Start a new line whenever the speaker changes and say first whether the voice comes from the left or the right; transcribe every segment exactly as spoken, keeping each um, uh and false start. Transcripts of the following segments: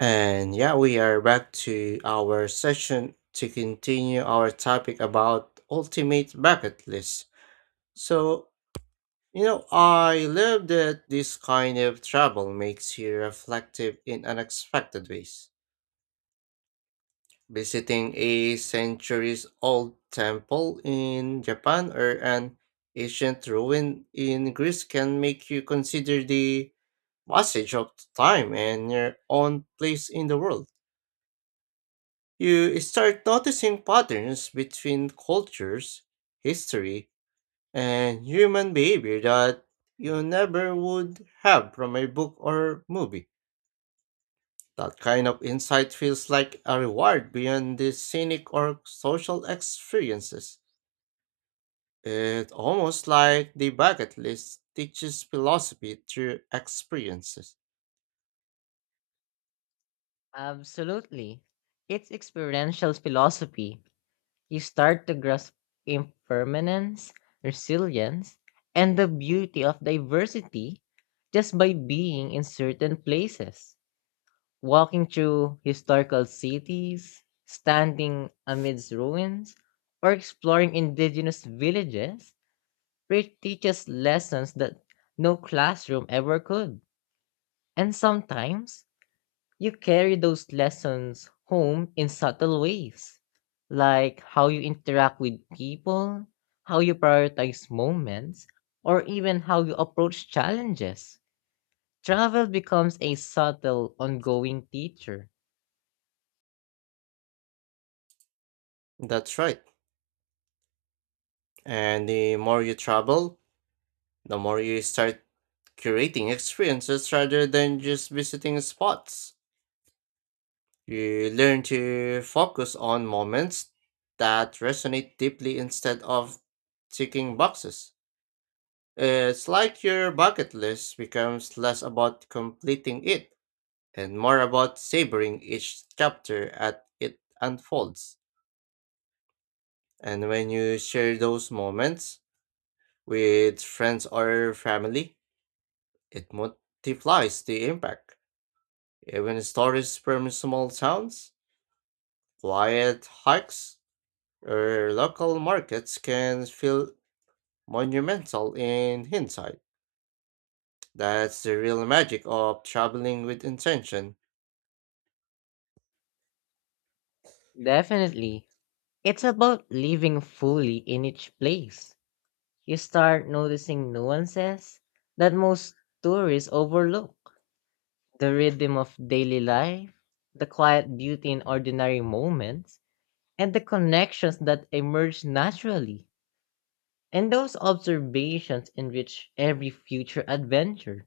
right: And yeah, we are back to our session to continue our topic about ultimate bucket list. So, you know, I love that this kind of travel makes you reflective in unexpected ways. Visiting a centuries old temple in Japan or an ancient ruin in Greece can make you consider the passage of time and your own place in the world. You start noticing patterns between cultures, history, and human behavior that you never would have from a book or movie. That kind of insight feels like a reward beyond the scenic or social experiences. It's almost like the bucket list teaches philosophy through experiences.
left: Absolutely. It's experiential philosophy. You start to grasp impermanence, resilience, and the beauty of diversity just by being in certain places. Walking through historical cities, standing amidst ruins, or exploring indigenous villages re- teaches lessons that no classroom ever could. And sometimes you carry those lessons home in subtle ways, like how you interact with people, how you prioritize moments, or even how you approach challenges. Travel becomes a subtle, ongoing teacher.
right: That's right. And the more you travel, the more you start curating experiences rather than just visiting spots. You learn to focus on moments that resonate deeply instead of ticking boxes. It's like your bucket list becomes less about completing it and more about savoring each chapter as it unfolds. And when you share those moments with friends or family, it multiplies the impact. Even stories from small towns, quiet hikes, or local markets can feel monumental in hindsight. That's the real magic of traveling with intention.
left: Definitely. It's about living fully in each place. You start noticing nuances that most tourists overlook the rhythm of daily life, the quiet beauty in ordinary moments, and the connections that emerge naturally. And those observations enrich every future adventure,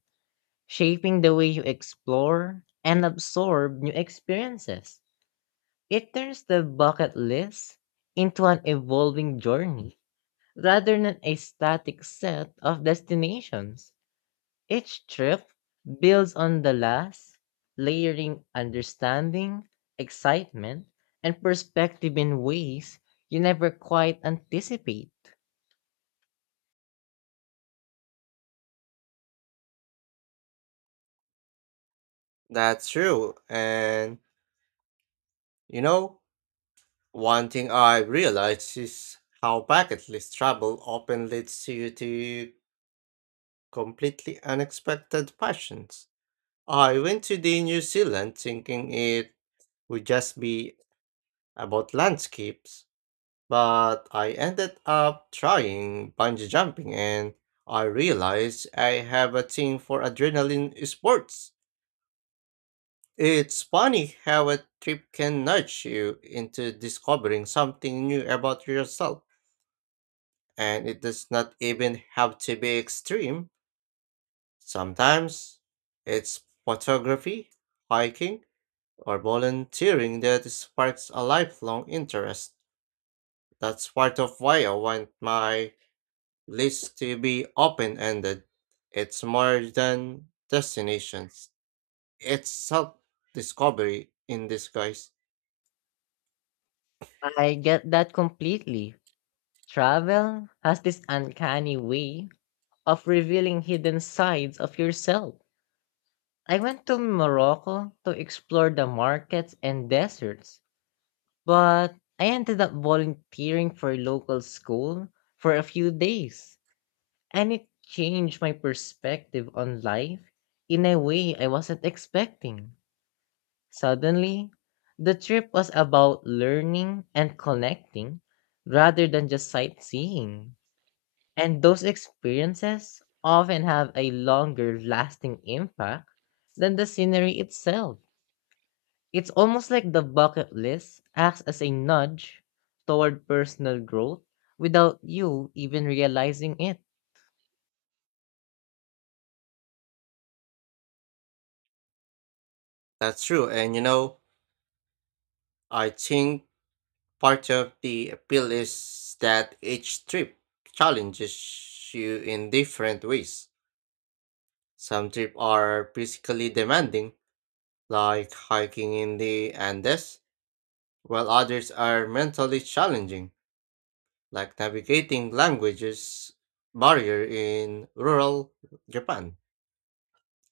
left: shaping the way you explore and absorb new experiences. It turns the bucket list into an evolving journey rather than a static set of destinations. Each trip builds on the last, layering understanding, excitement, and perspective in ways you never quite anticipate.
right: That's true. And you know, one thing I've realized is how bucket list travel often leads you to completely unexpected passions. I went to the New Zealand thinking it would just be about landscapes, but I ended up trying bungee jumping and I realized I have a thing for adrenaline sports. It's funny how a trip can nudge you into discovering something new about yourself, and it does not even have to be extreme. Sometimes it's photography, hiking, or volunteering that sparks a lifelong interest. That's part of why I want my least to be open-ended. It's more than destinations. It's self-discovery in disguise.
left: I get that completely. Travel has this uncanny way of revealing hidden sides of yourself. I went to Morocco to explore the markets and deserts, but I ended up volunteering for a local school for a few days, and it changed my perspective on life in a way I wasn't expecting. Suddenly, the trip was about learning and connecting rather than just sightseeing. And those experiences often have a longer lasting impact than the scenery itself. It's almost like the bucket list acts as a nudge toward personal growth without you even realizing it.
right: That's true. And you know, I think part of the appeal is that each trip challenges you in different ways. Some trips are physically demanding, like hiking in the Andes, while others are mentally challenging like navigating languages barrier in rural Japan,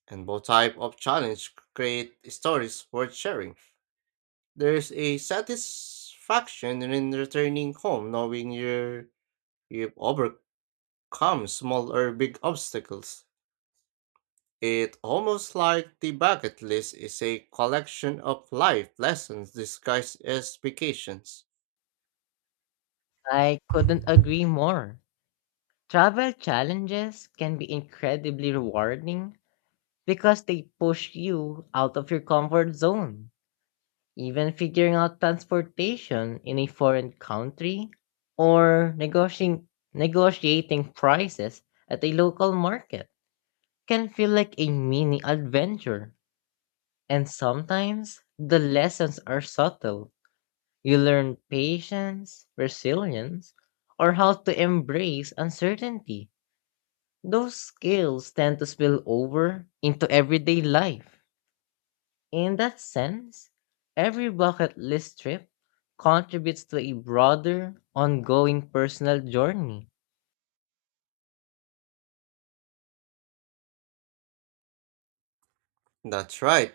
right: and both type of challenge create stories worth sharing. There's a satisfaction in returning home knowing you you've overcome small or big obstacles. It almost like the bucket list is a collection of life lessons disguised as vacations.
left: I couldn't agree more. Travel challenges can be incredibly rewarding because they push you out of your comfort zone. Even figuring out transportation in a foreign country or negotiating, negotiating prices at a local market can feel like a mini adventure. And sometimes the lessons are subtle. You learn patience, resilience, or how to embrace uncertainty. Those skills tend to spill over into everyday life. In that sense, every bucket list trip contributes to a broader, ongoing personal journey.
right: That's right.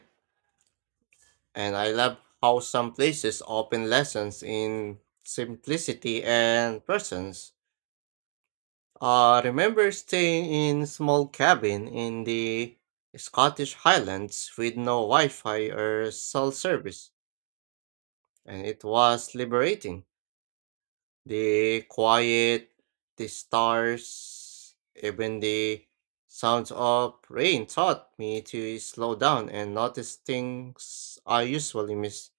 right: And I love how some places open lessons in simplicity and presence. I remember staying in small cabin in the Scottish Highlands with no Wi-Fi or cell service, and it was liberating. The quiet, the stars, even the sounds of rain taught me to slow down and notice things I usually miss.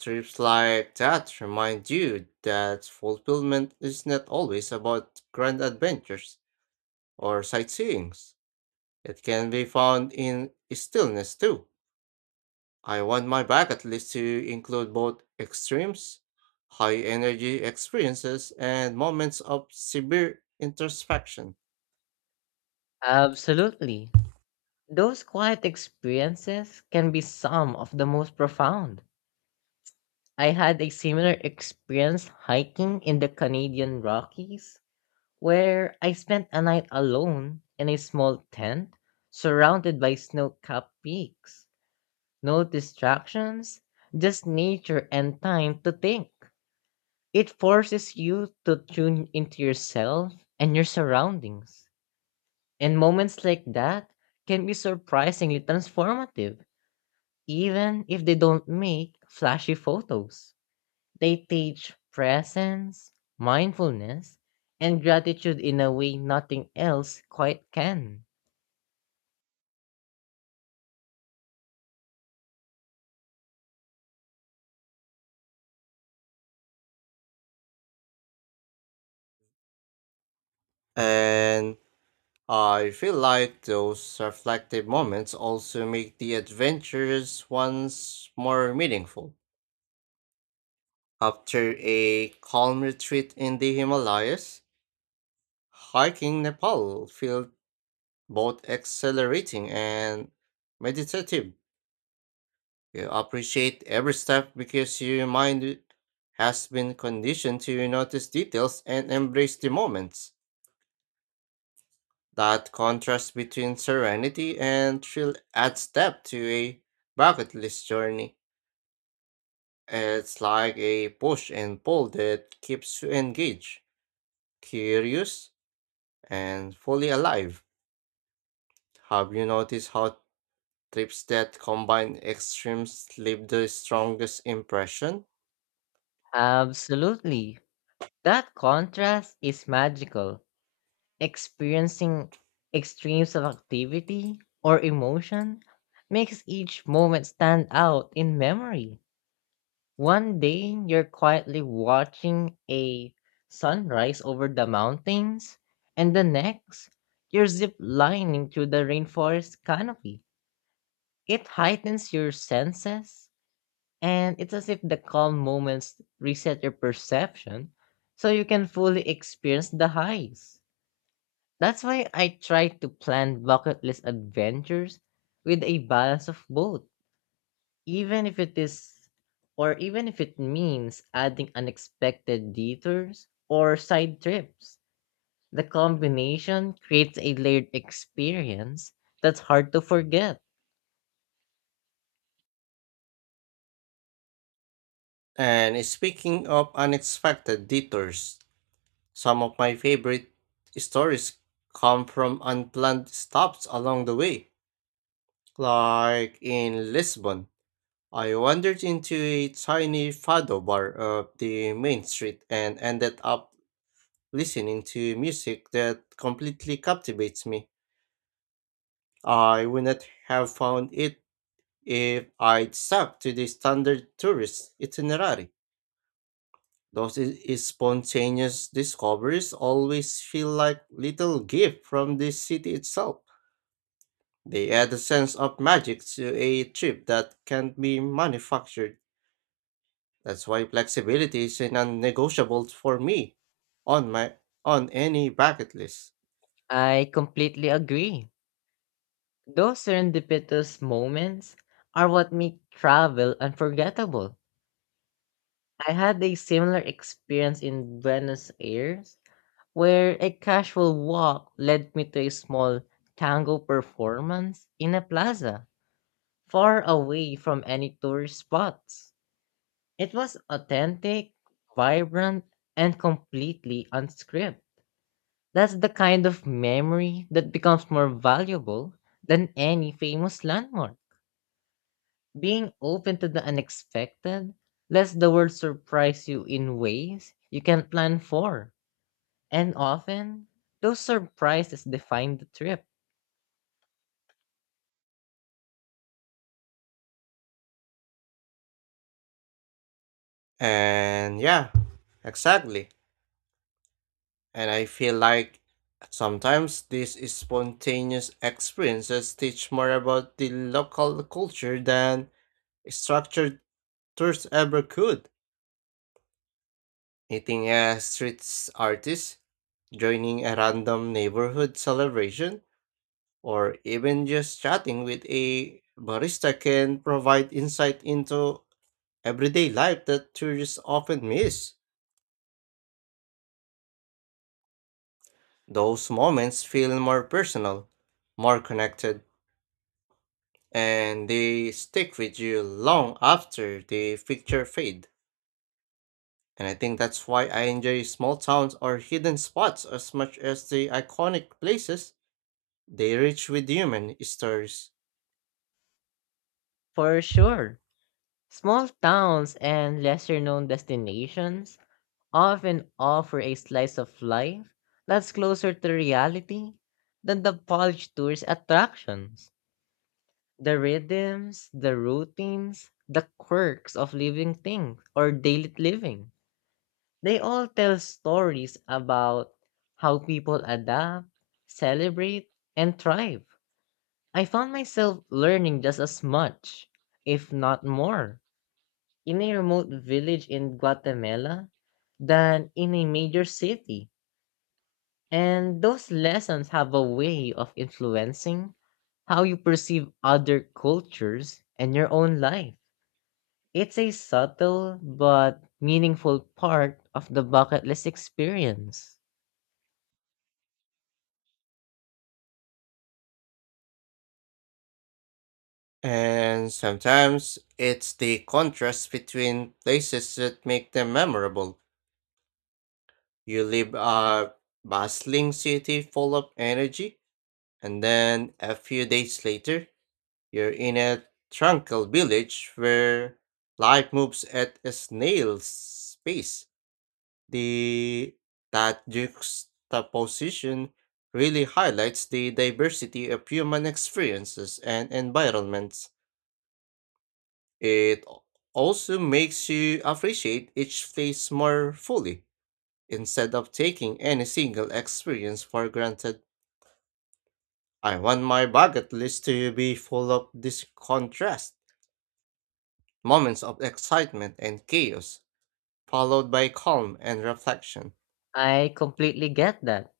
right: Trips like that remind you that fulfillment is not always about grand adventures or sightseeing. It can be found in stillness too. I want my bucket list to include both extremes, high energy experiences, and moments of severe introspection.
left: Absolutely. Those quiet experiences can be some of the most profound. I had a similar experience hiking in the Canadian Rockies, where I spent a night alone in a small tent surrounded by snow capped peaks. No distractions, just nature and time to think. It forces you to tune into yourself and your surroundings. And moments like that can be surprisingly transformative, even if they don't make flashy photos. They teach presence, mindfulness, and gratitude in a way nothing else quite can.
right: And I feel like those reflective moments also make the adventurous ones more meaningful. After a calm retreat in the Himalayas, hiking Nepal felt both exhilarating and meditative. You appreciate every step because your mind has been conditioned to notice details and embrace the moments. That contrast between serenity and thrill adds depth to a bucket list journey. It's like a push and pull that keeps you engaged, curious, and fully alive. Have you noticed how trips that combine extremes leave the strongest impression?
left: Absolutely. That contrast is magical. Experiencing extremes of activity or emotion makes each moment stand out in memory. One day, you're quietly watching a sunrise over the mountains, and the next, you're zip lining through the rainforest canopy. It heightens your senses, and it's as if the calm moments reset your perception so you can fully experience the highs. That's why I try to plan bucket list adventures with a balance of both, even if it is or even if it means adding unexpected detours or side trips. The combination creates a layered experience that's hard to forget.
right: And speaking of unexpected detours, some of my favorite stories come from unplanned stops along the way. Like in Lisbon, I wandered into a tiny fado bar up the main street and ended up listening to music that completely captivates me. I would not have found it if I'd stuck to the standard tourist itinerary. Those i- i- spontaneous discoveries always feel like little gifts from the city itself. They add a sense of magic to a trip that can't be manufactured. That's why flexibility is a non-negotiable for me on my on any bucket list.
left: I completely agree. Those serendipitous moments are what make travel unforgettable. I had a similar experience in Buenos Aires where a casual walk led me to a small tango performance in a plaza, far away from any tourist spots. It was authentic, vibrant, and completely unscripted. That's the kind of memory that becomes more valuable than any famous landmark. Being open to the unexpected lets the world surprise you in ways you can't plan for. And often, those surprises define the trip.
right: And yeah, exactly. And I feel like sometimes these spontaneous experiences teach more about the local culture than structured tours ever could. Meeting a street s- artist, joining a random neighborhood celebration, or even just chatting with a barista can provide insight into everyday life that tourists often miss. Those moments feel more personal, more connected and they stick with you long after the picture fade. And I think that's why I enjoy small towns or hidden spots as much as the iconic places they rich with human stories.
left: For sure. Small towns and lesser known destinations often offer a slice of life that's closer to reality than the polished tourist attractions. The rhythms, the routines, the quirks of living things or daily living. They all tell stories about how people adapt, celebrate, and thrive. I found myself learning just as much, if not more in a remote village in Guatemala than in a major city. And those lessons have a way of influencing how you perceive other cultures and your own life. It's a subtle but meaningful part of the bucket list experience.
right: And sometimes it's the contrast between places that make them memorable. You leave a bustling city full of energy, and then a few days later, you're in a tranquil village where life moves at a snail's pace. The That juxtaposition really highlights the diversity of human experiences and environments. It also makes you appreciate each place more fully instead of taking any single experience for granted. I want my bucket list to be full of this contrast moments of excitement and chaos, followed by calm and reflection.
left: I completely get that.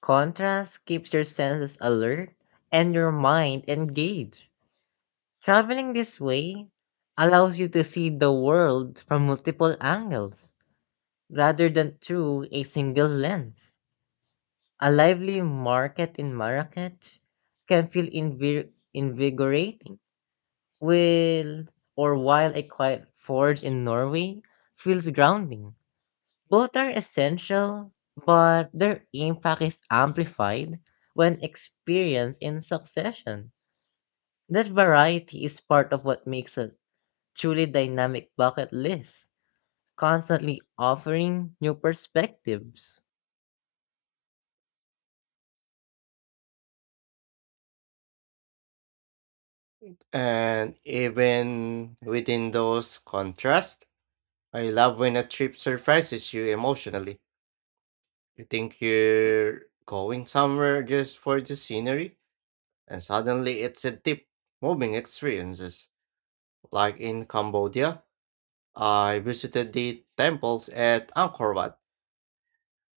left: Contrast keeps your senses alert and your mind engaged. Traveling this way allows you to see the world from multiple angles rather than through a single lens. A lively market in Marrakech can feel invir- invigorating, while or while a quiet forge in Norway feels grounding. Both are essential, but their impact is amplified when experienced in succession. That variety is part of what makes a truly dynamic bucket list, constantly offering new perspectives.
right: And even within those contrasts, I love when a trip surprises you emotionally. You think you're going somewhere just for the scenery, and suddenly it's a deep, moving experiences. Like in Cambodia, I visited the temples at Angkor Wat,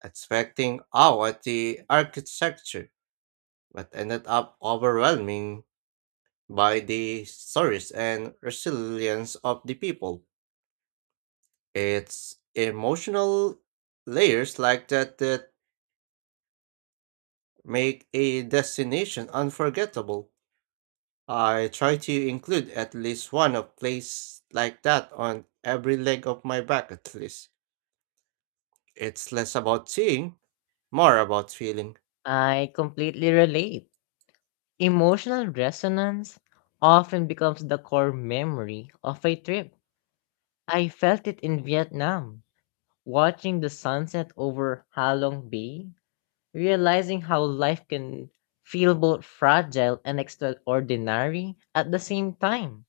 right: expecting awe at the architecture, but ended up overwhelming by the stories and resilience of the people. It's emotional layers like that that make a destination unforgettable. I try to include at least one of place like that on every leg of my bucket list. It's less about seeing, more about feeling.
left: I completely relate. Emotional resonance often becomes the core memory of a trip. I felt it in Vietnam, watching the sunset over Halong Bay, realizing how life can feel both fragile and extraordinary at the same time.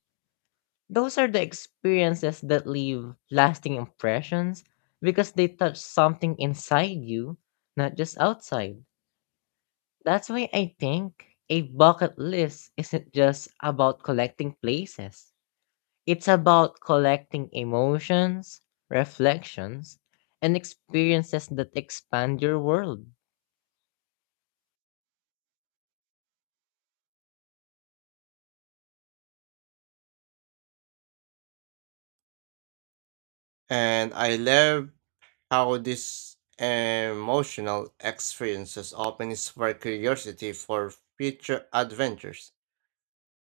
left: Those are the experiences that leave lasting impressions because they touch something inside you, not just outside. That's why I think a bucket list isn't just about collecting places. It's about collecting emotions, reflections, and experiences that expand your world.
right: And I love how these emotional experiences often spark curiosity for future adventures.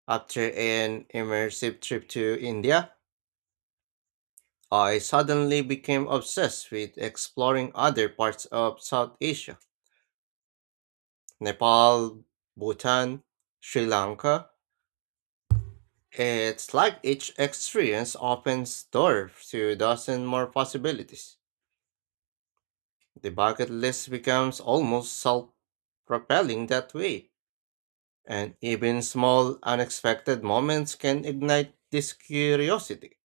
right: After an immersive trip to India, I suddenly became obsessed with exploring other parts of South Asia Nepal, Bhutan, Sri Lanka. It's like each experience opens doors to a dozen more possibilities. The bucket list becomes almost self propelling that way, and even small unexpected moments can ignite this curiosity.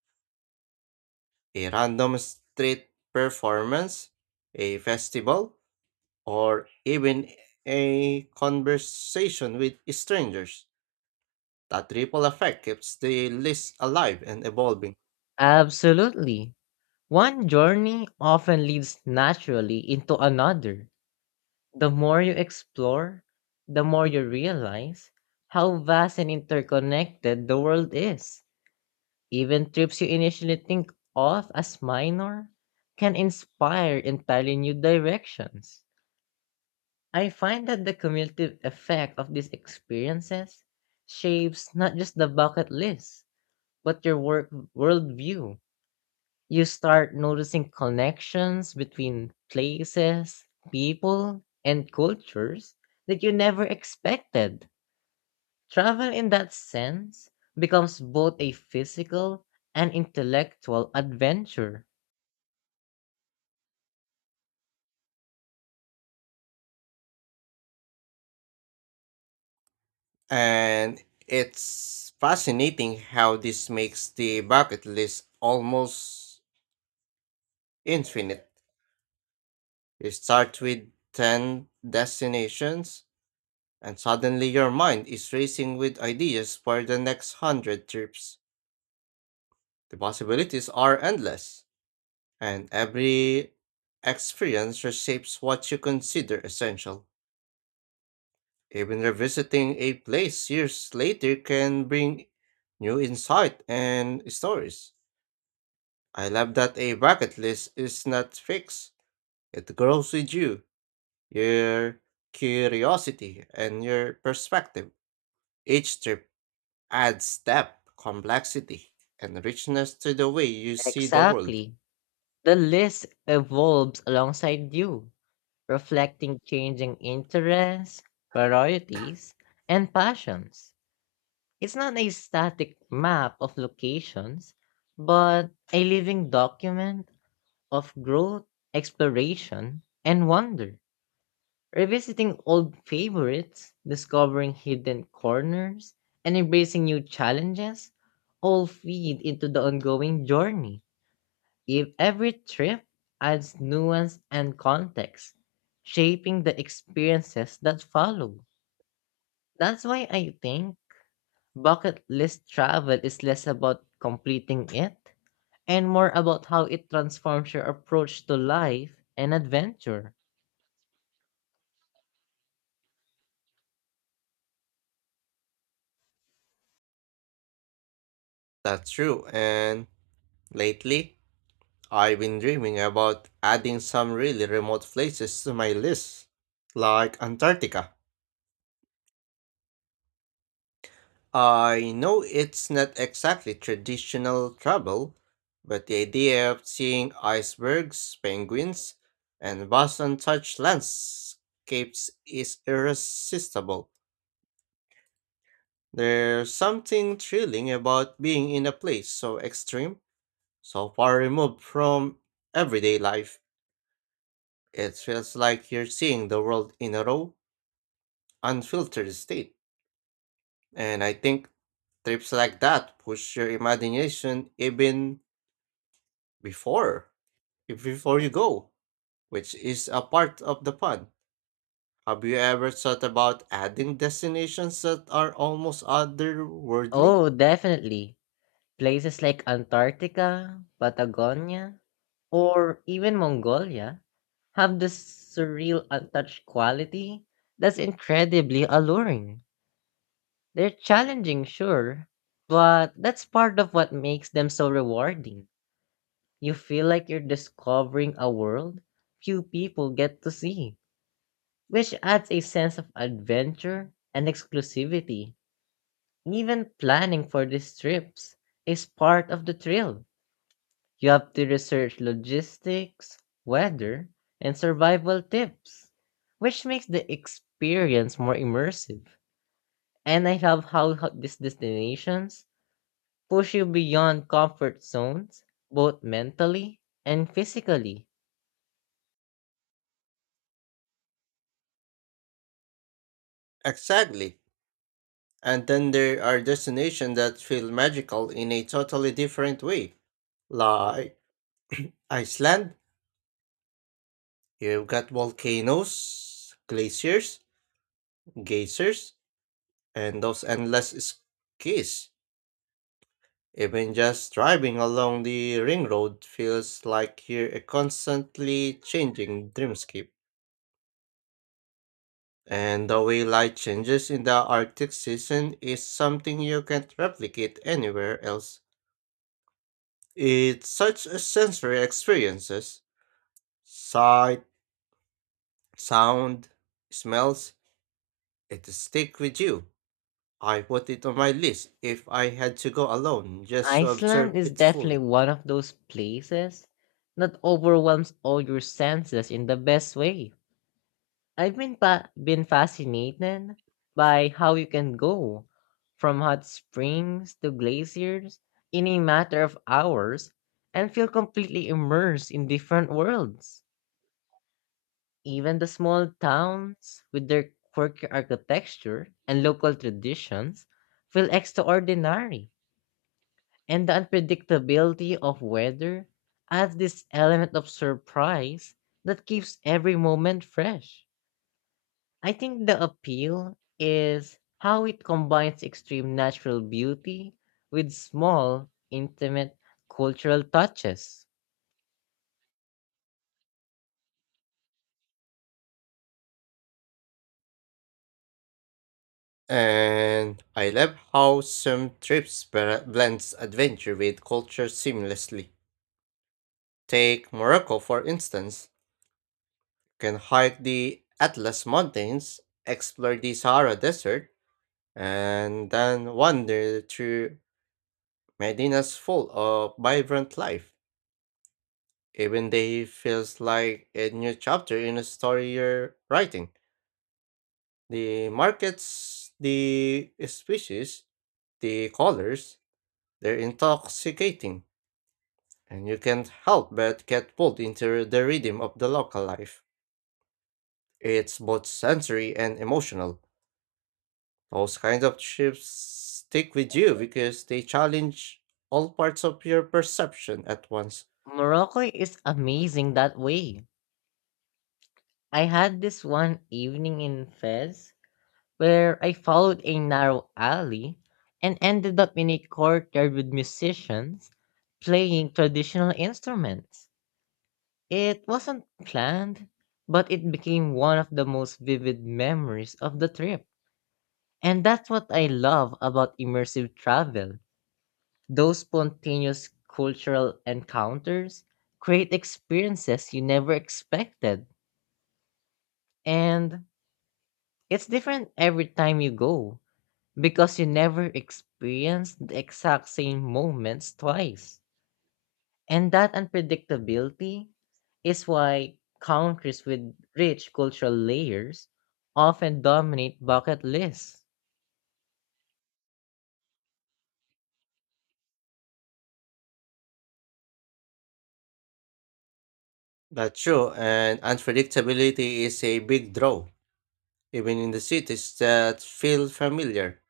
right: A random street performance, a festival, or even a conversation with strangers. That ripple effect keeps the list alive and evolving.
left: Absolutely. One journey often leads naturally into another. The more you explore, the more you realize how vast and interconnected the world is. Even trips you initially think of as minor can inspire entirely new directions. I find that the cumulative effect of these experiences shapes not just the bucket list, but your work worldview. You start noticing connections between places, people, and cultures that you never expected. Travel, in that sense, becomes both a physical and intellectual adventure.
right: And it's fascinating how this makes the bucket list almost infinite. You start with ten destinations, and suddenly your mind is racing with ideas for the next one hundred trips. The possibilities are endless. And every experience reshapes what you consider essential. Even revisiting a place years later can bring new insight and stories. I love that a bucket list is not fixed. It grows with you, your curiosity, and your perspective. Each trip adds depth, complexity, and richness to the way you see the world.
left: Exactly. The list evolves alongside you, reflecting changing interests, priorities, and passions. It's not a static map of locations, but a living document of growth, exploration, and wonder. Revisiting old favorites, discovering hidden corners, and embracing new challenges all feed into the ongoing journey. If every trip adds nuance and context, shaping the experiences that follow. That's why I think bucket list travel is less about completing it and more about how it transforms your approach to life and adventure.
right: That's true, and lately, I've been dreaming about adding some really remote places to my list, like Antarctica. I know it's not exactly traditional travel, but the idea of seeing icebergs, penguins, and vast untouched landscapes is irresistible. There's something thrilling about being in a place so extreme, so far removed from everyday life. It feels like you're seeing the world in a row unfiltered state. And I think trips like that push your imagination even before if- before you go, which is a part of the fun. Have you ever thought about adding destinations that are almost otherworldly?
left: Oh, definitely. Places like Antarctica, Patagonia, or even Mongolia have this surreal untouched quality that's incredibly alluring. They're challenging, sure, but that's part of what makes them so rewarding. You feel like you're discovering a world few people get to see, which adds a sense of adventure and exclusivity. Even planning for these trips is part of the thrill. You have to research logistics, weather, and survival tips, which makes the experience more immersive. And I love how ho- these destinations push you beyond comfort zones, both mentally and physically.
right: Exactly. And then there are destinations that feel magical in a totally different way. Like Iceland, you've got volcanoes, glaciers, geysers, and those endless skis, even just driving along the ring road feels like you're a constantly changing dreamscape. And the way light changes in the Arctic season is something you can't replicate anywhere else. It's such a sensory experiences. Sight, sound, smells, it stick with you. I put it on my list if I had to go alone just to observe
left: Iceland is
right: it
left: definitely
right: fully.
left: one of those places that overwhelms all your senses in the best way. I've been pa- been fascinated by how you can go from hot springs to glaciers in a matter of hours and feel completely immersed in different worlds. Even the small towns with their quirky architecture and local traditions feel extraordinary. And the unpredictability of weather adds this element of surprise that keeps every moment fresh. I think the appeal is how it combines extreme natural beauty with small, intimate cultural touches.
right: And I love how some trips bra- blends adventure with culture seamlessly. Take Morocco for instance. You can hike the Atlas Mountains, explore the Sahara Desert, and then wander through Medina's full of vibrant life. Even day feels like a new chapter in a story you're writing. The markets, the species, the colors, they're intoxicating and you can't help but get pulled into the rhythm of the local life. It's both sensory and emotional. Those kinds of trips stick with you because they challenge all parts of your perception at once.
left: Morocco is amazing that way. I had this one evening in Fez where I followed a narrow alley and ended up in a courtyard with musicians playing traditional instruments. It wasn't planned, but it became one of the most vivid memories of the trip. And that's what I love about immersive travel. Those spontaneous cultural encounters create experiences you never expected. And it's different every time you go, because you never experienced the exact same moments twice. And that unpredictability is why countries with rich cultural layers often dominate bucket lists.
right: That's true, and unpredictability is a big draw, even in the cities that feel familiar.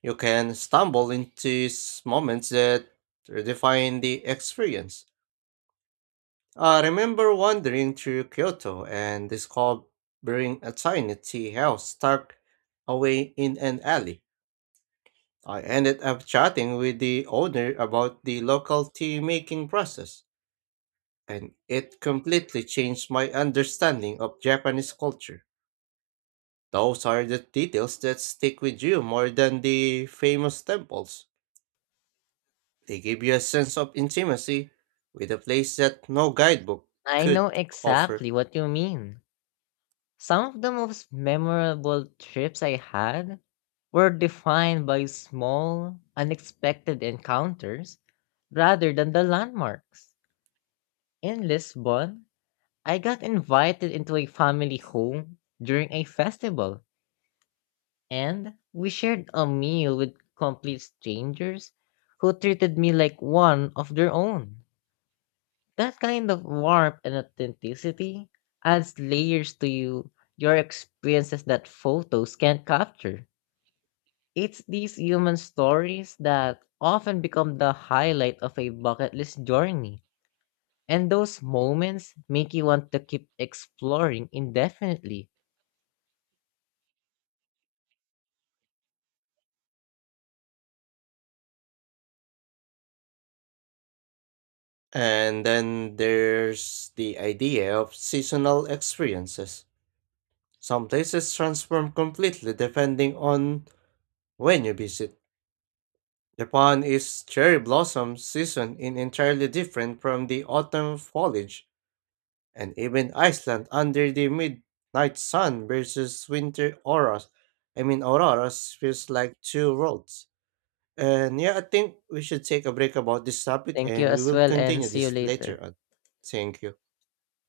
right: You can stumble into s- moments that redefine the experience. I remember wandering through Kyoto and discovering a tiny tea house tucked away in an alley. I ended up chatting with the owner about the local tea making process, and it completely changed my understanding of Japanese culture. Those are the details that stick with you more than the famous temples. They give you a sense of intimacy with a place that no guidebook
left: I know
right: could offer.
left: exactly what you mean. Some of the most memorable trips I had were defined by small, unexpected encounters rather than the landmarks. In Lisbon, I got invited into a family home during a festival, and we shared a meal with complete strangers who treated me like one of their own. That kind of warmth and authenticity adds layers to you, your experiences that photos can't capture. It's these human stories that often become the highlight of a bucket list journey, and those moments make you want to keep exploring indefinitely.
right: And then there's the idea of seasonal experiences. Some places transform completely depending on when you visit. Japan is cherry blossom season in entirely different from the autumn foliage, and even Iceland under the midnight sun versus winter auras. I mean auroras feels like two worlds. And yeah, I think we should take a break about this topic
left: Thank you
right: and we
left: as
right: will
left: well and
right: continue
left: see you
right: this later
left: later.
right: on. Thank you.